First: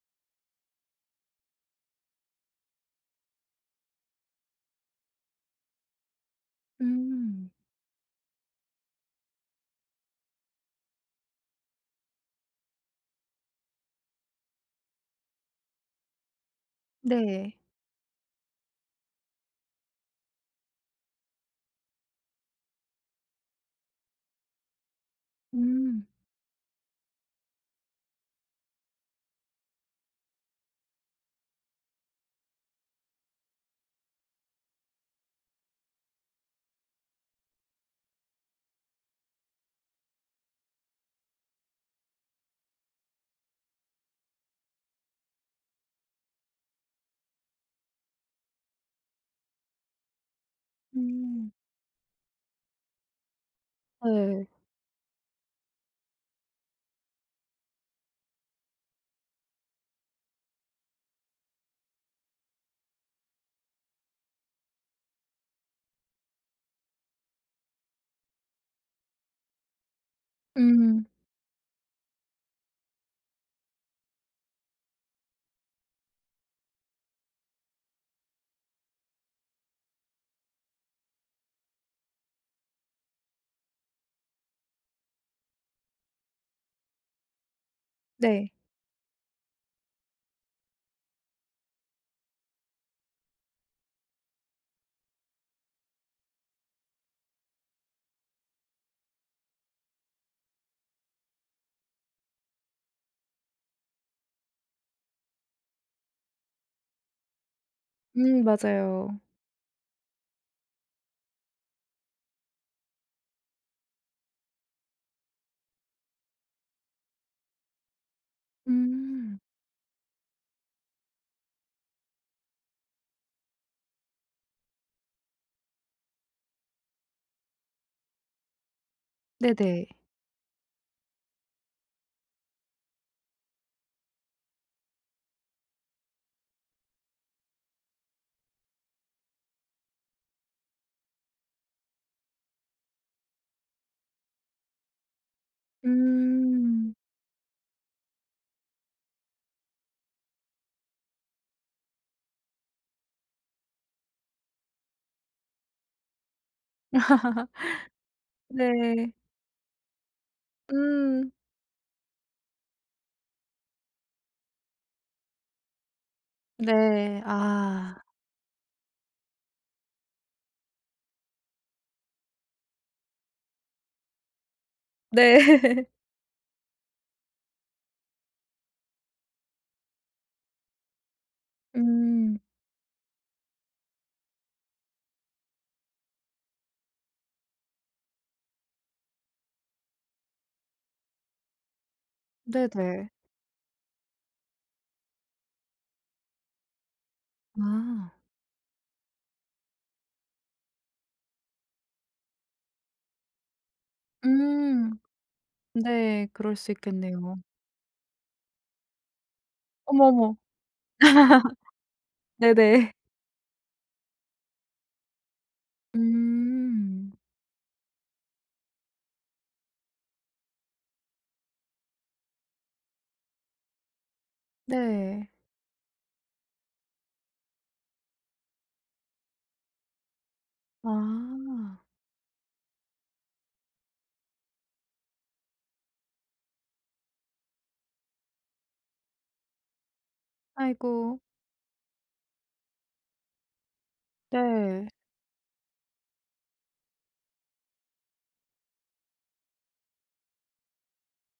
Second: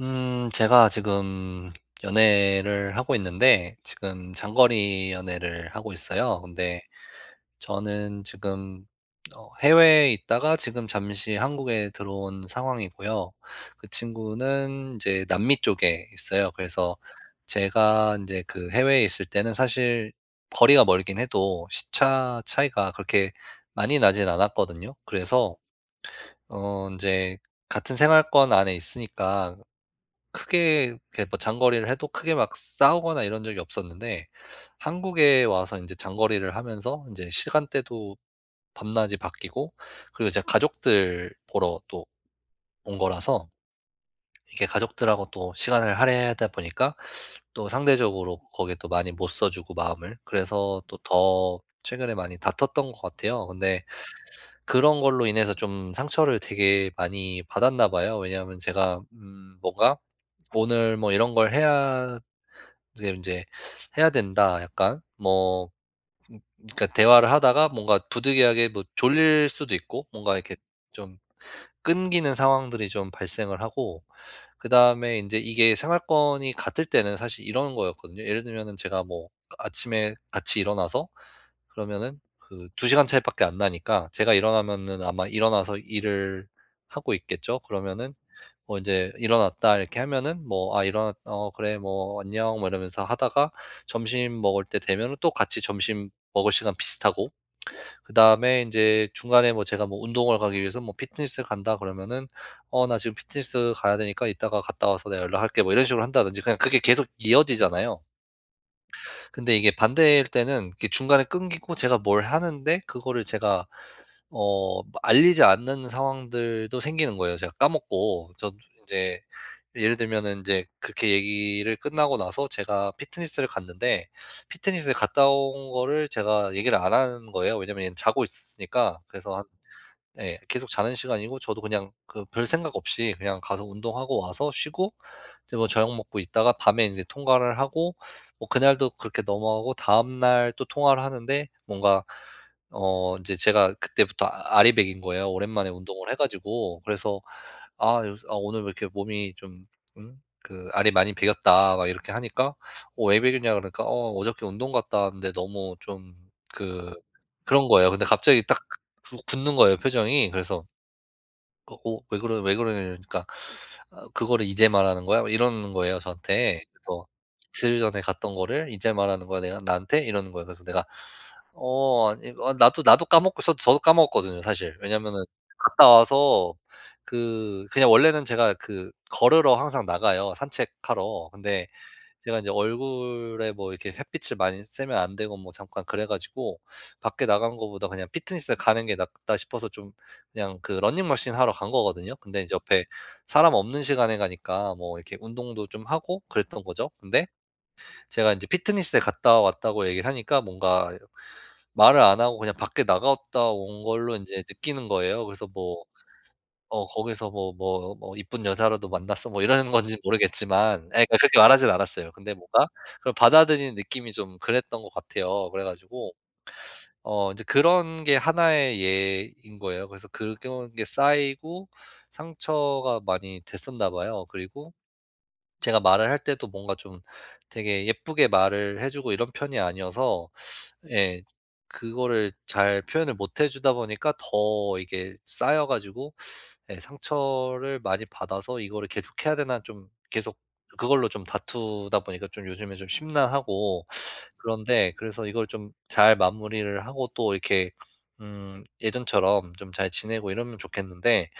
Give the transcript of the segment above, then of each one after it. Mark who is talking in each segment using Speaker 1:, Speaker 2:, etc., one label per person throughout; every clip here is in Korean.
Speaker 1: 음 제가 지금 연애를 하고 있는데 지금 장거리 연애를 하고 있어요. 근데
Speaker 2: 음.
Speaker 1: 저는 지금 어 해외에 있다가 지금 잠시 한국에 들어온 상황이고요. 그 친구는 이제 남미 쪽에 있어요. 그래서
Speaker 2: 네.
Speaker 1: 제가 인제 그 해외에 있을 때는 사실 거리가 멀긴 해도 시차 차이가 그렇게 많이 나진 않았거든요. 그래서
Speaker 2: 음.
Speaker 1: 어 인제 같은 생활권 안에 있으니까 크게 이렇게 뭐 장거리를 해도 크게 막 싸우거나 이런 적이 없었는데 한국에 와서 인제 장거리를 하면서 인제 시간대도 밤낮이 바뀌고 그리고 이제 가족들 보러 또 온 거라서 이게 가족들하고 또 시간을 할애하다 보니까 또 상대적으로 거기에 또 많이 못 써 주고, 마음을. 그래서 또
Speaker 2: 음.
Speaker 1: 더 최근에 많이 다퉜던 것 같아요. 근데
Speaker 2: 네.
Speaker 1: 그런 걸로 인해서 좀 상처를 되게 많이 받았나 봐요. 왜냐하면 제가 음 뭔가 "오늘 뭐 이런 걸 해야" 지금 인제 "해야 된다." 약간 뭐 그니까 대화를 하다가 뭔가 부득이하게 뭐 졸릴 수도 있고 뭔가 이렇게
Speaker 2: 음.
Speaker 1: 좀 끊기는 상황들이 좀 발생을 하고 그다음에 인제 이게 생활권이 같을 때는 사실 이런 거였거든요. 예를 들면은 제가 뭐 아 아침에 같이 일어나서 그러면은 그 2 시간 차이밖에 안 나니까 제가 일어나면은 아마 일어나서 일을 하고 있겠죠. 그러면은
Speaker 2: 네.
Speaker 1: 뭐 "인제 일어났다." 이렇게 하면은 뭐 "아, 일어나 어 그래." 뭐 "안녕." 뭐 이러면서 하다가 점심 먹을 때 되면은 또 같이 점심 먹을 시간 비슷하고. 그다음에 인제 중간에 뭐 제가 뭐 운동을 가기 위해서 뭐 피트니스 간다 그러면은 "어, 나 지금 피트니스 가야 되니까 이따가 갔다 와서 내가 연락할게." 뭐 이런 식으로 한다든지 그냥 그게 계속 이어지잖아요.
Speaker 2: 음 맞아요.
Speaker 1: 근데 이게 반대일 때는 이게 중간에 끊기고 제가 뭘 하는데 그거를 제가 어 알리지 않는 상황들도 생기는 거예요, 제가 까먹고. 저도 인제
Speaker 2: 음.
Speaker 1: 이 예를 들면은 인제 그렇게 얘기를 끝나고 나서 제가 피트니스를 갔는데 피트니스를 갔다 온 거를 제가 얘기를 안 한 거예요. 왜냐면 얘는 자고 있으니까. 그래서 한
Speaker 2: 네네.
Speaker 1: 네, 계속 자는 시간이고 저도 그냥 그 별생각 없이 그냥 가서 운동하고 와서 쉬고 이제 뭐 저녁 먹고 있다가 밤에 인제 통화를 하고 뭐 그날도 그렇게 넘어가고 다음 날 또 통화를 하는데 뭔가 어, 인제 제가 그때부터 아 알이 배긴 거예요. 오랜만에 운동을 해 가지고.
Speaker 2: 음.
Speaker 1: 그래서 아, 요새 "아, 오늘 왜 이렇게 몸이 좀 음? 그 알이 많이 배겼다." 막 이렇게 하니까 "어, 왜 배겼냐?"고 그러니까 "어, 어저께 운동 갔다 왔는데 너무 좀 그" 그런 거예요. 근데 갑자기 딱
Speaker 2: 네.
Speaker 1: 구 굳는 거예요, 표정이. 그래서
Speaker 2: 음.
Speaker 1: "어 어, 왜 그러 왜 그러냐." 이러니까 아 "그거를 이제 말하는 거야?" 막 이러는 거예요, 저한테. 그래서
Speaker 2: 네,
Speaker 1: "이틀
Speaker 2: 아.
Speaker 1: 전에 갔던 거를 이제 말하는 거야. 내가 나한테?" 이러는 거예요. 그래서 내가 "어, 아 이 어 나도 나도 까먹고" 저 저도 까먹었거든요, 사실. 왜냐면은
Speaker 2: 네.
Speaker 1: 갔다 와서 그 그냥 원래는 제가 그 걸으러 항상 나가요, 산책하러. 근데 제가
Speaker 2: 음.
Speaker 1: 인제 얼굴에 뭐 이렇게 햇빛을 많이 쐬면 안 되고 뭐 잠깐 그래 가지고 '밖에 나간 것보다 그냥 피트니스를 가는 게 낫다.' 싶어서 좀 그냥 그 러닝머신 하러 간 거거든요. 근데 이제 옆에
Speaker 2: 네네.
Speaker 1: 사람 없는 시간에 가니까 뭐 이렇게 운동도 좀 하고 그랬던 거죠. 근데
Speaker 2: 아.
Speaker 1: 제가 인제 피트니스에 갔다 왔다고 얘기를 하니까 뭔가 말을 안 하고 그냥 밖에 나갔다 온 걸로 인제 느끼는
Speaker 2: 음.
Speaker 1: 거예요. 그래서 뭐
Speaker 2: 네, 그럴 수
Speaker 1: 어 거기서
Speaker 2: 있겠네요.
Speaker 1: 뭐 뭐 뭐 "이쁜 여자라도 만났어?" 뭐 이러는 건지
Speaker 2: 어머머.
Speaker 1: 모르겠지만 예, 그러니까 그렇게 말하진 않았어요. 근데 뭔가
Speaker 2: 네네.
Speaker 1: 그걸 받아들이는 느낌이 좀 그랬던 것 같아요. 그래 가지고
Speaker 2: 음.
Speaker 1: 어 인제 그런 게 하나의 예인 거예요. 그래서 그런 게 쌓이고 상처가 많이 됐었나 봐요. 그리고
Speaker 2: 네.
Speaker 1: 제가 말을 할 때도 뭔가 좀 되게 예쁘게 말을 해 주고 이런 편이 아니어서 예.
Speaker 2: 아.
Speaker 1: 그거를 잘 표현을 못 해 주다 보니까 더 이게 쌓여 가지고 예, 상처를 많이 받아서 이거를 계속해야 되나 좀 계속 그걸로
Speaker 2: 아이고.
Speaker 1: 좀 다투다 보니까 좀 요즘에 좀 심란하고
Speaker 2: 네.
Speaker 1: 그런데 그래서 이걸 좀 잘 마무리를 하고 또 이렇게 음 예전처럼 좀 잘 지내고 이러면 좋겠는데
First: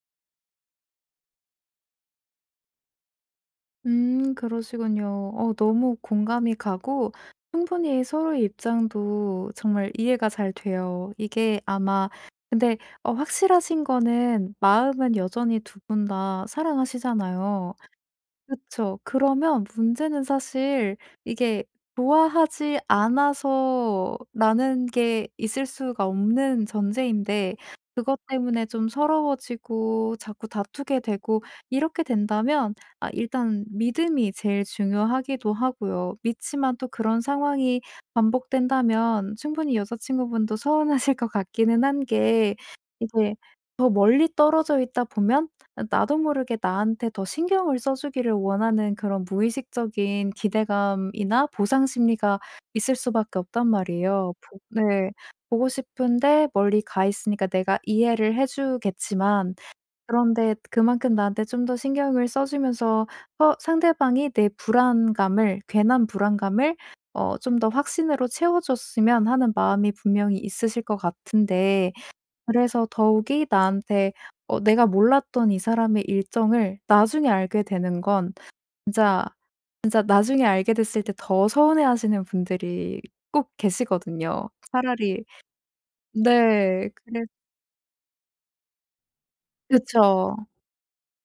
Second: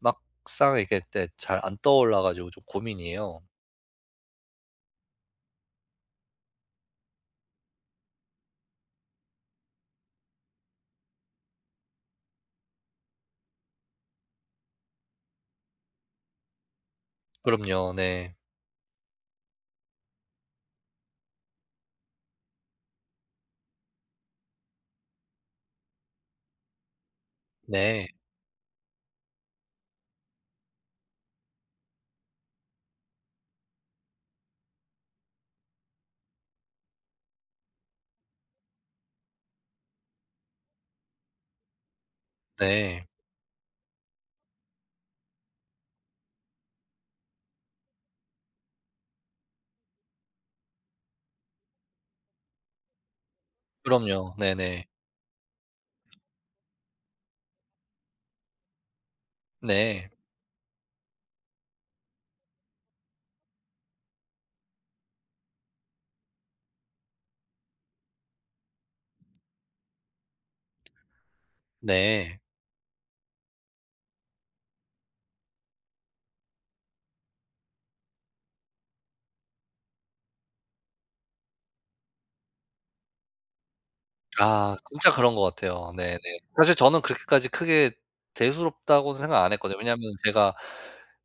Speaker 1: 막상 이렇게 또 잘 안 떠올라 가지고 좀 고민이에요.
Speaker 2: 음 그러시군요. 어 너무 공감이 가고 충분히 서로의 입장도 정말 이해가 잘 돼요. 이게 아마 근데 어 확실하신 거는 마음은 여전히 2 분 다 사랑하시잖아요.
Speaker 1: 그럼요. 네.
Speaker 2: 그쵸. 그러면 문제는 사실 이게 '좋아하지 않아서.'라는 게 있을 수가 없는 전제인데
Speaker 1: 네.
Speaker 2: 그것 때문에 좀 서러워지고 자꾸 다투게 되고 이렇게 된다면 아 일단 믿음이 제일 중요하기도 하고요. 믿지만 또 그런 상황이 반복된다면 충분히 여자친구분도 서운하실 것 같기는 한 게
Speaker 1: 네.
Speaker 2: 이게 더 멀리 떨어져 있다 보면 아 나도 모르게 나한테 더 신경을 써 주기를 원하는 그런 무의식적인 기대감이나 보상 심리가 있을 수밖에 없단 말이에요.
Speaker 1: 그럼요.
Speaker 2: 보
Speaker 1: 네네.
Speaker 2: 네. 보고 싶은데 멀리 가 있으니까 내가 이해를 해 주겠지만
Speaker 1: 네.
Speaker 2: 그런데 그만큼 나한테 좀 더 신경을 써 주면서 어 상대방이 내 불안감을, 괜한 불안감을 어 좀 더 확신으로 채워 줬으면 하는 마음이 분명히 있으실 것 같은데
Speaker 1: 네.
Speaker 2: 그래서 더욱이 나한테 어 내가 몰랐던 이 사람의 일정을 나중에 알게 되는 건 진짜 진짜 나중에 알게 됐을 때 더 서운해하시는 분들이 꼭 계시거든요.
Speaker 1: 아 진짜
Speaker 2: 차라리
Speaker 1: 그런 것 같아요. 네 네. 사실
Speaker 2: 네.
Speaker 1: 저는
Speaker 2: 그래
Speaker 1: 그렇게까지 크게 대수롭다고 생각 안 했거든요. 왜냐하면
Speaker 2: 그쵸.
Speaker 1: 제가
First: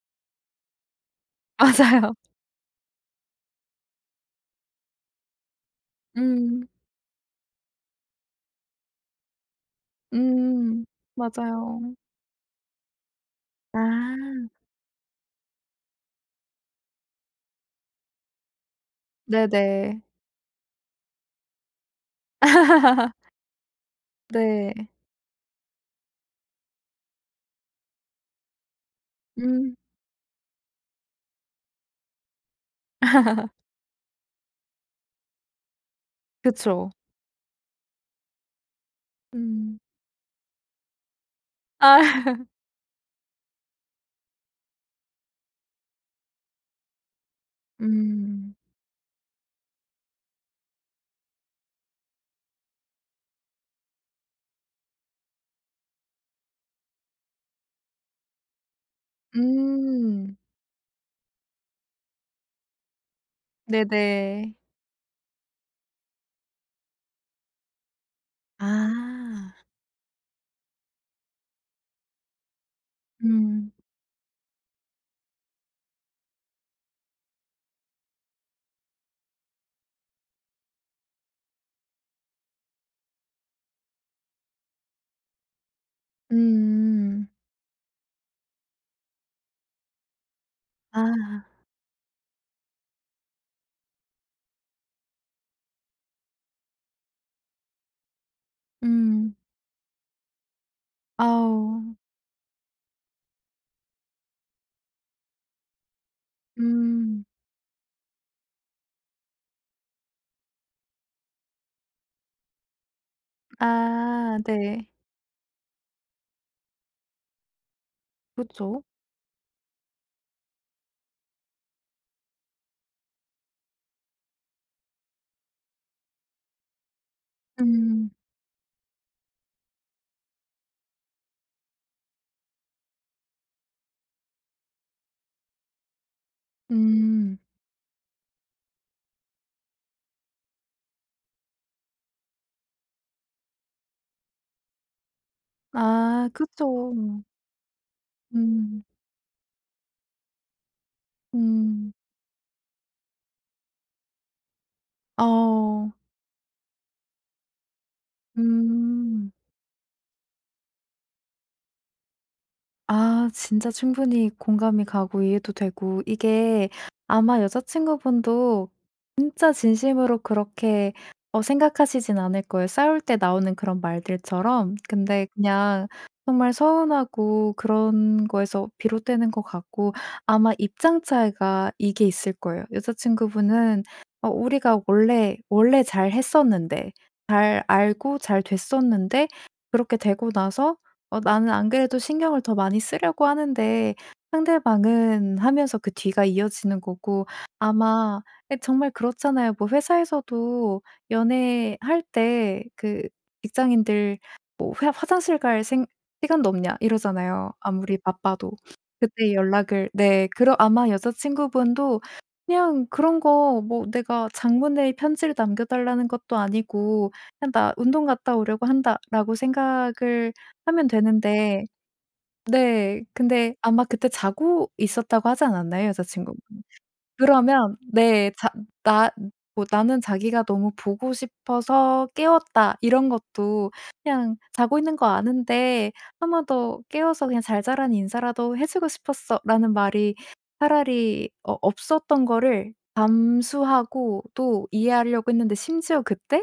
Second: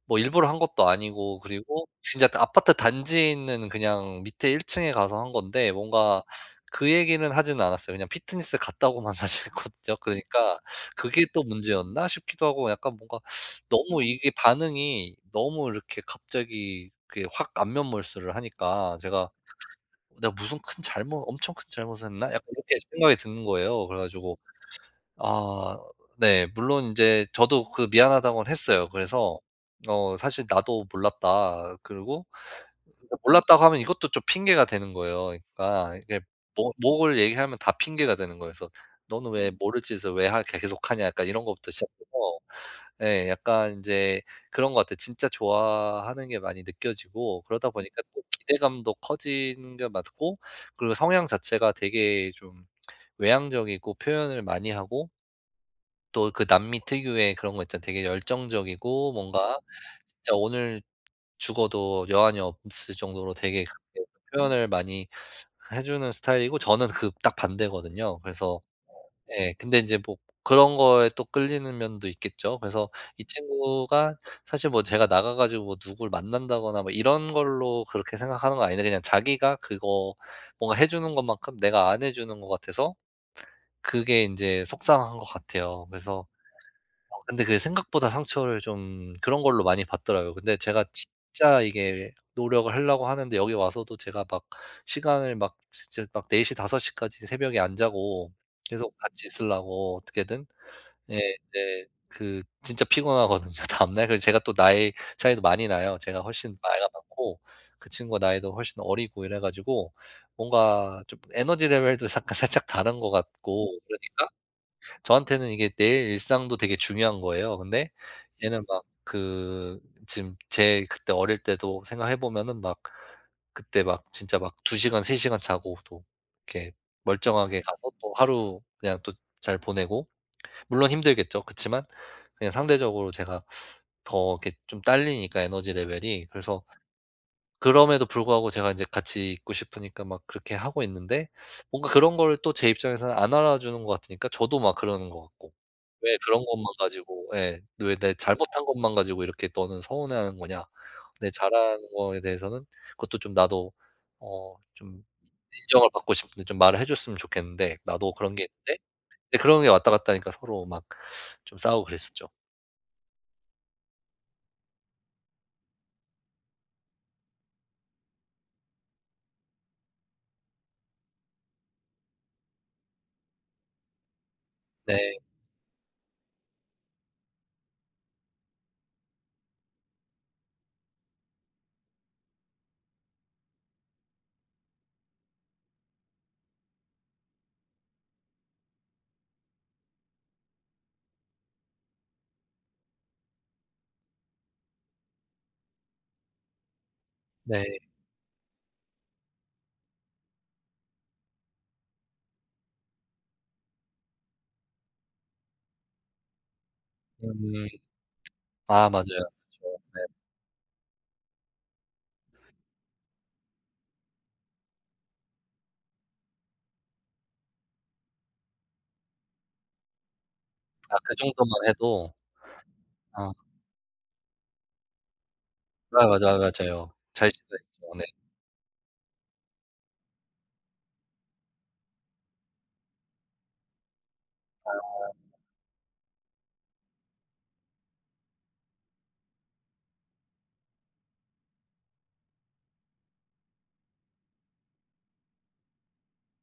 Speaker 1: 뭐 일부러 한 것도 아니고 그리고
Speaker 2: 맞아요.
Speaker 1: 진짜 그 아파트 단지에 있는 그냥 밑에 1 층에 가서 한 건데 뭔가
Speaker 2: 음.
Speaker 1: 그 얘기는 하진 않았어요. 왜냐면 피트니스 갔다고만 사실 했거든요. 그러니까
Speaker 2: 음.
Speaker 1: '그게 또
Speaker 2: 맞아요.
Speaker 1: 문제였나?' 싶기도 하고 약간 뭔가 너무 이게
Speaker 2: 아.
Speaker 1: 반응이 너무 이렇게 갑자기 그게 확 안면 몰수를 하니까 제가
Speaker 2: 네네.
Speaker 1: '나 무슨 큰 잘못 엄청 큰 잘못을 했나?' 약간 이렇게 생각이 드는 거예요. 그래 가지고
Speaker 2: 네.
Speaker 1: 아 네. 물론 인제 저도 그 미안하다고는 했어요. 그래서
Speaker 2: 음.
Speaker 1: 어 "사실 나도 몰랐다." 그리고 사실 이거 몰랐다고 하면 이것도 좀 핑계가 되는 거예요. 그러니까 이게 뭐
Speaker 2: 그쵸.
Speaker 1: 뭐를 얘기하면 다 핑계가 되는 거예요. 그래서 '너는 왜
Speaker 2: 음.
Speaker 1: 모를 짓을 왜 하 계 계속 하냐?' 약간 이런 거부터 시작해서
Speaker 2: 아.
Speaker 1: 예. 약간 인제 그런 것 같아요. 진짜 좋아하는 게 많이 느껴지고 그러다 보니까 또
Speaker 2: 음.
Speaker 1: 기대감도 커지는 게 맞고 그리고 성향 자체가 되게 좀 외향적이고 표현을 많이 하고 또 그 남미 특유의 그런 거 있잖아요. 되게 열정적이고 뭔가 진짜
Speaker 2: 음.
Speaker 1: 오늘 죽어도 여한이 없을 정도로 되게 그렇게
Speaker 2: 네네.
Speaker 1: 표현을 많이 해 주는 스타일이고 저는 그 딱 반대거든요. 그래서 예
Speaker 2: 아.
Speaker 1: 근데 인제 뭐 그런 거에 또 끌리는 면도 있겠죠. 그래서 이
Speaker 2: 음.
Speaker 1: 친구가 사실 뭐 제가 나가 가지고 뭐 누굴 만난다거나 뭐 이런 걸로 그렇게 생각하는 건 아닌데 그냥 자기가 그거 뭔가 해 주는 것만큼 내가 안 해 주는 것 같아서 그게 인제 속상한 것 같아요. 그래서
Speaker 2: 음.
Speaker 1: 근데 그게 생각보다 상처를 좀 그런 걸로 많이 받더라고요. 근데 제가
Speaker 2: 아.
Speaker 1: 진짜 이게 노력을 하려고 하는데 여기 와서도 제가 막 시간을 막 진짜 막 04:00 05:00 까지 새벽에 안 자고 계속 같이
Speaker 2: 음.
Speaker 1: 있으려고 어떻게든. 예. 근데
Speaker 2: 아우.
Speaker 1: 그 진짜 피곤하거든요 다음날. 그래서 제가 또 나이 차이도 많이 나요. 제가 훨씬 나이가
Speaker 2: 음.
Speaker 1: 많고. 그 친구가 나이도 훨씬 어리고 이래 가지고 뭔가 좀 에너지 레벨도 사 살짝 다른 것 같고 그러니까
Speaker 2: 아 네.
Speaker 1: 저한테는 이게 내 일상도 되게 중요한 거예요. 근데 얘는 막
Speaker 2: 그렇죠.
Speaker 1: 그 지금 제 그때 어릴 때도 생각해 보면은 막 그때 막 진짜 막 2 시간, 3 시간 자고 또 이렇게 멀쩡하게 가서
Speaker 2: 음.
Speaker 1: 또 하루 그냥 또 잘 보내고. 물론 힘들겠죠. 그치만 그냥 상대적으로 제가 더 이렇게 좀 달리니까, 에너지 레벨이. 그래서
Speaker 2: 음.
Speaker 1: 그럼에도 불구하고 제가 인제 같이 있고 싶으니까 막 그렇게 하고 있는데 뭔가 그런 걸 또 제 입장에서는 안 알아 주는 것 같으니까 저도 막 그러는 것 같고. '왜
Speaker 2: 아
Speaker 1: 그런 것만
Speaker 2: 그렇죠.
Speaker 1: 가지고' 예. '왜 내 잘못한
Speaker 2: 음.
Speaker 1: 것만 가지고 이렇게 너는 서운해하는 거냐.' 근데 잘하는
Speaker 2: 음.
Speaker 1: 거에 대해서는 그것도 좀 나도 어 좀 인정을
Speaker 2: 어.
Speaker 1: 받고 싶은데 좀 말을 해 줬으면 좋겠는데. 나도 그런 게 있는데.
Speaker 2: 음.
Speaker 1: 이제 그런 게 왔다 갔다 하니까 서로 막 좀 싸우고 그랬었죠.
Speaker 2: 아 진짜 충분히 공감이 가고 이해도 되고 이게 아마 여자친구분도 진짜 진심으로 그렇게 어 생각하시진 않을 거예요, 싸울 때 나오는 그런 말들처럼.
Speaker 1: 네.
Speaker 2: 근데 그냥 정말 서운하고 그런 거에서 비롯되는 것 같고 아마 입장 차이가 이게 있을 거예요. 여자친구분은 '어 우리가 원래, 원래 잘 했었는데 잘 알고 잘 됐었는데 그렇게 되고 나서 어 나는 안 그래도 신경을 더 많이 쓰려고 하는데 상대방은' 하면서 그 뒤가 이어지는 거고
Speaker 1: 네.
Speaker 2: 아마 예 정말 그렇잖아요. 뭐 회사에서도 연애할 때 그 직장인들 뭐 회사 화장실 갈 생 시간도 없냐 이러잖아요,
Speaker 1: 음.
Speaker 2: 아무리 바빠도.
Speaker 1: 아 맞아요.
Speaker 2: 그때
Speaker 1: 그쵸
Speaker 2: 연락을
Speaker 1: 네.
Speaker 2: 네. 그러 아마 여자친구분도 그냥 그런 거 뭐 내가 장문의 편지를 남겨달라는 것도 아니고 그냥 나 운동 갔다 오려고 한다라고 생각을 하면
Speaker 1: 아 그 정도만
Speaker 2: 되는데
Speaker 1: 해도
Speaker 2: 네,
Speaker 1: 아.
Speaker 2: 근데 아마 그때 자고 있었다고 하지 않았나요,
Speaker 1: 아 맞아
Speaker 2: 여자친구분?
Speaker 1: 맞아요. 잘
Speaker 2: 그러면
Speaker 1: 지냈죠. 네.
Speaker 2: 네 자 나 뭐 나는 자기가 너무 보고 싶어서 깨웠다. 이런 것도 그냥 자고 있는 거
Speaker 1: 아.
Speaker 2: 아는데 1 번 더 깨워서 그냥 잘 자란 인사라도 해주고 싶었어 라는 말이 차라리 어 없었던 거를 감수하고 또 이해하려고 했는데 심지어 그때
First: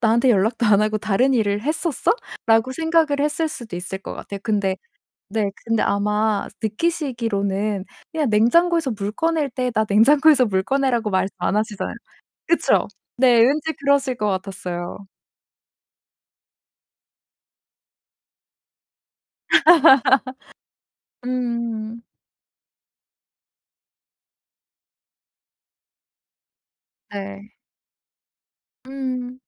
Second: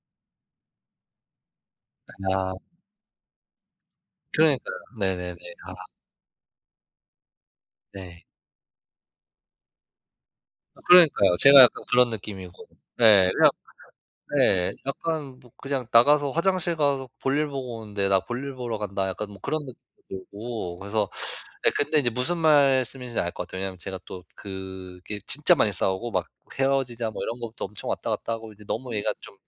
Speaker 2: '나한테 연락도 안 하고 다른 일을 했었어?'
Speaker 1: 아.
Speaker 2: 라고 생각을 했을 수도 있을 것 같아요.
Speaker 1: 그러니까요.
Speaker 2: 근데
Speaker 1: 네네네.
Speaker 2: 네,
Speaker 1: 아.
Speaker 2: 근데 아마 느끼시기로는
Speaker 1: 네.
Speaker 2: 그냥 냉장고에서 물 꺼낼 때 나 냉장고에서 물
Speaker 1: 아
Speaker 2: 꺼내라고 말씀
Speaker 1: 그러니까요,
Speaker 2: 안
Speaker 1: 제가 약간
Speaker 2: 하시잖아요.
Speaker 1: 그런 느낌이고.
Speaker 2: 그쵸?
Speaker 1: 네,
Speaker 2: 네,
Speaker 1: 그냥
Speaker 2: 왠지 그러실 것
Speaker 1: [unintelligible] 네
Speaker 2: 같았어요.
Speaker 1: 약간 뭐 그냥 나가서 화장실 가서 볼일 보고 오는데 '나 볼일 보러 간다.' 약간 뭐 그런 느낌이 들고 그래서 네 근데
Speaker 2: 음.
Speaker 1: 이제 무슨 말씀인지 알 것 같아요. 왜냐하면 제가 또 그게 진짜 많이 싸우고 막 헤어지자 뭐 이런
Speaker 2: 네.
Speaker 1: 것도 엄청 왔다 갔다 하고 이제 너무 얘가 좀
Speaker 2: 음.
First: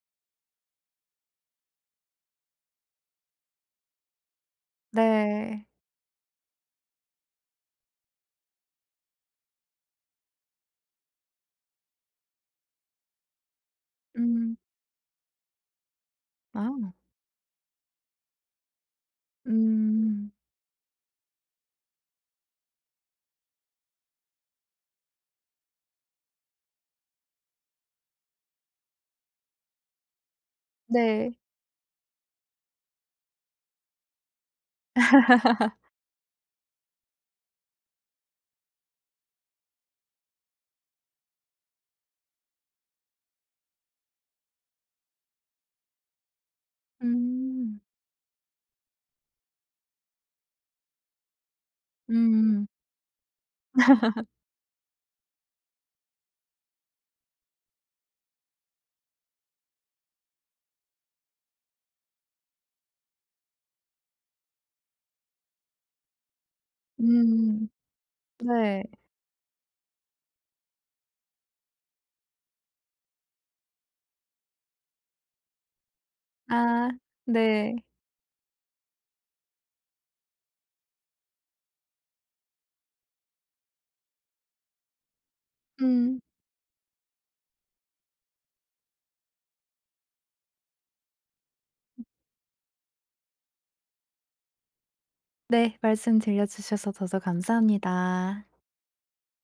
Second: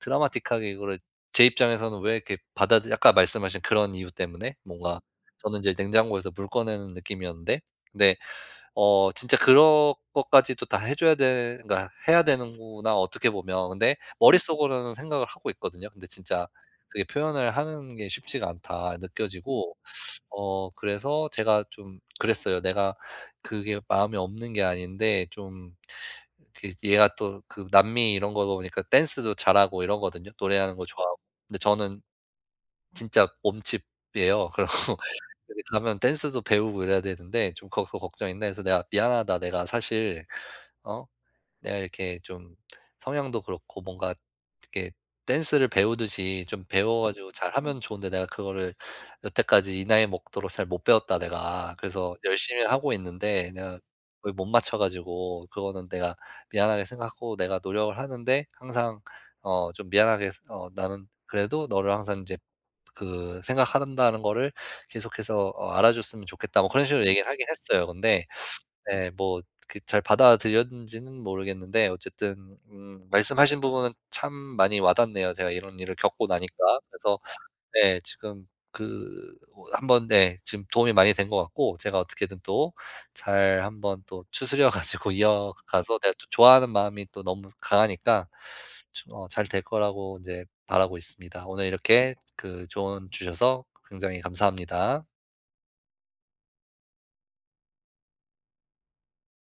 Speaker 1: 드라마틱하게 이거를 제 입장에서는 왜 이렇게 받아 들 아까 말씀하신 그런 이유 때문에 뭔가 저는
Speaker 2: 네.
Speaker 1: 이제 냉장고에서 물 꺼내는 느낌이었는데 네 어 진짜 그런 것까지도 다 해 줘야 되 그러니까 해야 되는구나, 어떻게 보면. 근데
Speaker 2: 음.
Speaker 1: 머릿속으로는 생각을 하고 있거든요. 근데 진짜
Speaker 2: 아.
Speaker 1: 그게 '표현을 하는 게 쉽지가 않다.' 느껴지고
Speaker 2: 음.
Speaker 1: 어 그래서 제가 좀 그랬어요. 내가 그게 마음에 없는 게 아닌데 좀 그 얘가 또 그 남미 이런 거다 보니까 댄스도 잘하고 이러거든요, 노래하는 거 좋아하고.
Speaker 2: 네.
Speaker 1: 근데 저는 진짜 몸치예요. 그러고 이렇게 가면 댄스도 배우고 이래야 되는데 좀 거 걱정인데 그래서 내가 "미안하다. 내가 사실 어 내가 이렇게 좀 성향도 그렇고 뭔가 이렇게 댄스를 배우듯이 좀 배워 가지고
Speaker 2: 음.
Speaker 1: 잘하면 좋은데 내가 그거를 여태까지 이 나이 먹도록 잘 못 배웠다, 내가. 그래서
Speaker 2: 음.
Speaker 1: 열심히는 하고 있는데 내가 못 맞춰 가지고 그거는 내가 미안하게 생각하고 내가 노력을 하는데 항상 어 좀 미안하게 어 나는 그래도 너를 항상 이제 그 생각하는 다는 것을 계속해서 어 알아줬으면 좋겠다." 뭐 그런 식으로 얘기를 하긴
Speaker 2: 음.
Speaker 1: 했어요. 근데
Speaker 2: 네.
Speaker 1: 네 뭐 그 잘 받아들였는지는 모르겠는데 어쨌든 음 말씀하신 부분은 참 많이 와닿네요, 제가 이런 일을 겪고 나니까.
Speaker 2: 아.
Speaker 1: 그래서
Speaker 2: 네.
Speaker 1: 네 지금 그 뭐 한번 네 지금 도움이 많이 된 것 같고, 제가 어떻게든 또 잘 한번 또 추스려 가지고 이어가서 내가
Speaker 2: 음.
Speaker 1: 또 좋아하는 마음이 또 너무 강하니까 저 어 잘 될 거라고 이제 바라고 있습니다. 오늘
Speaker 2: 음.
Speaker 1: 이렇게 그 조언 주셔서 굉장히 감사합니다.
Speaker 2: 네. 말씀 들려주셔서 저도 감사합니다.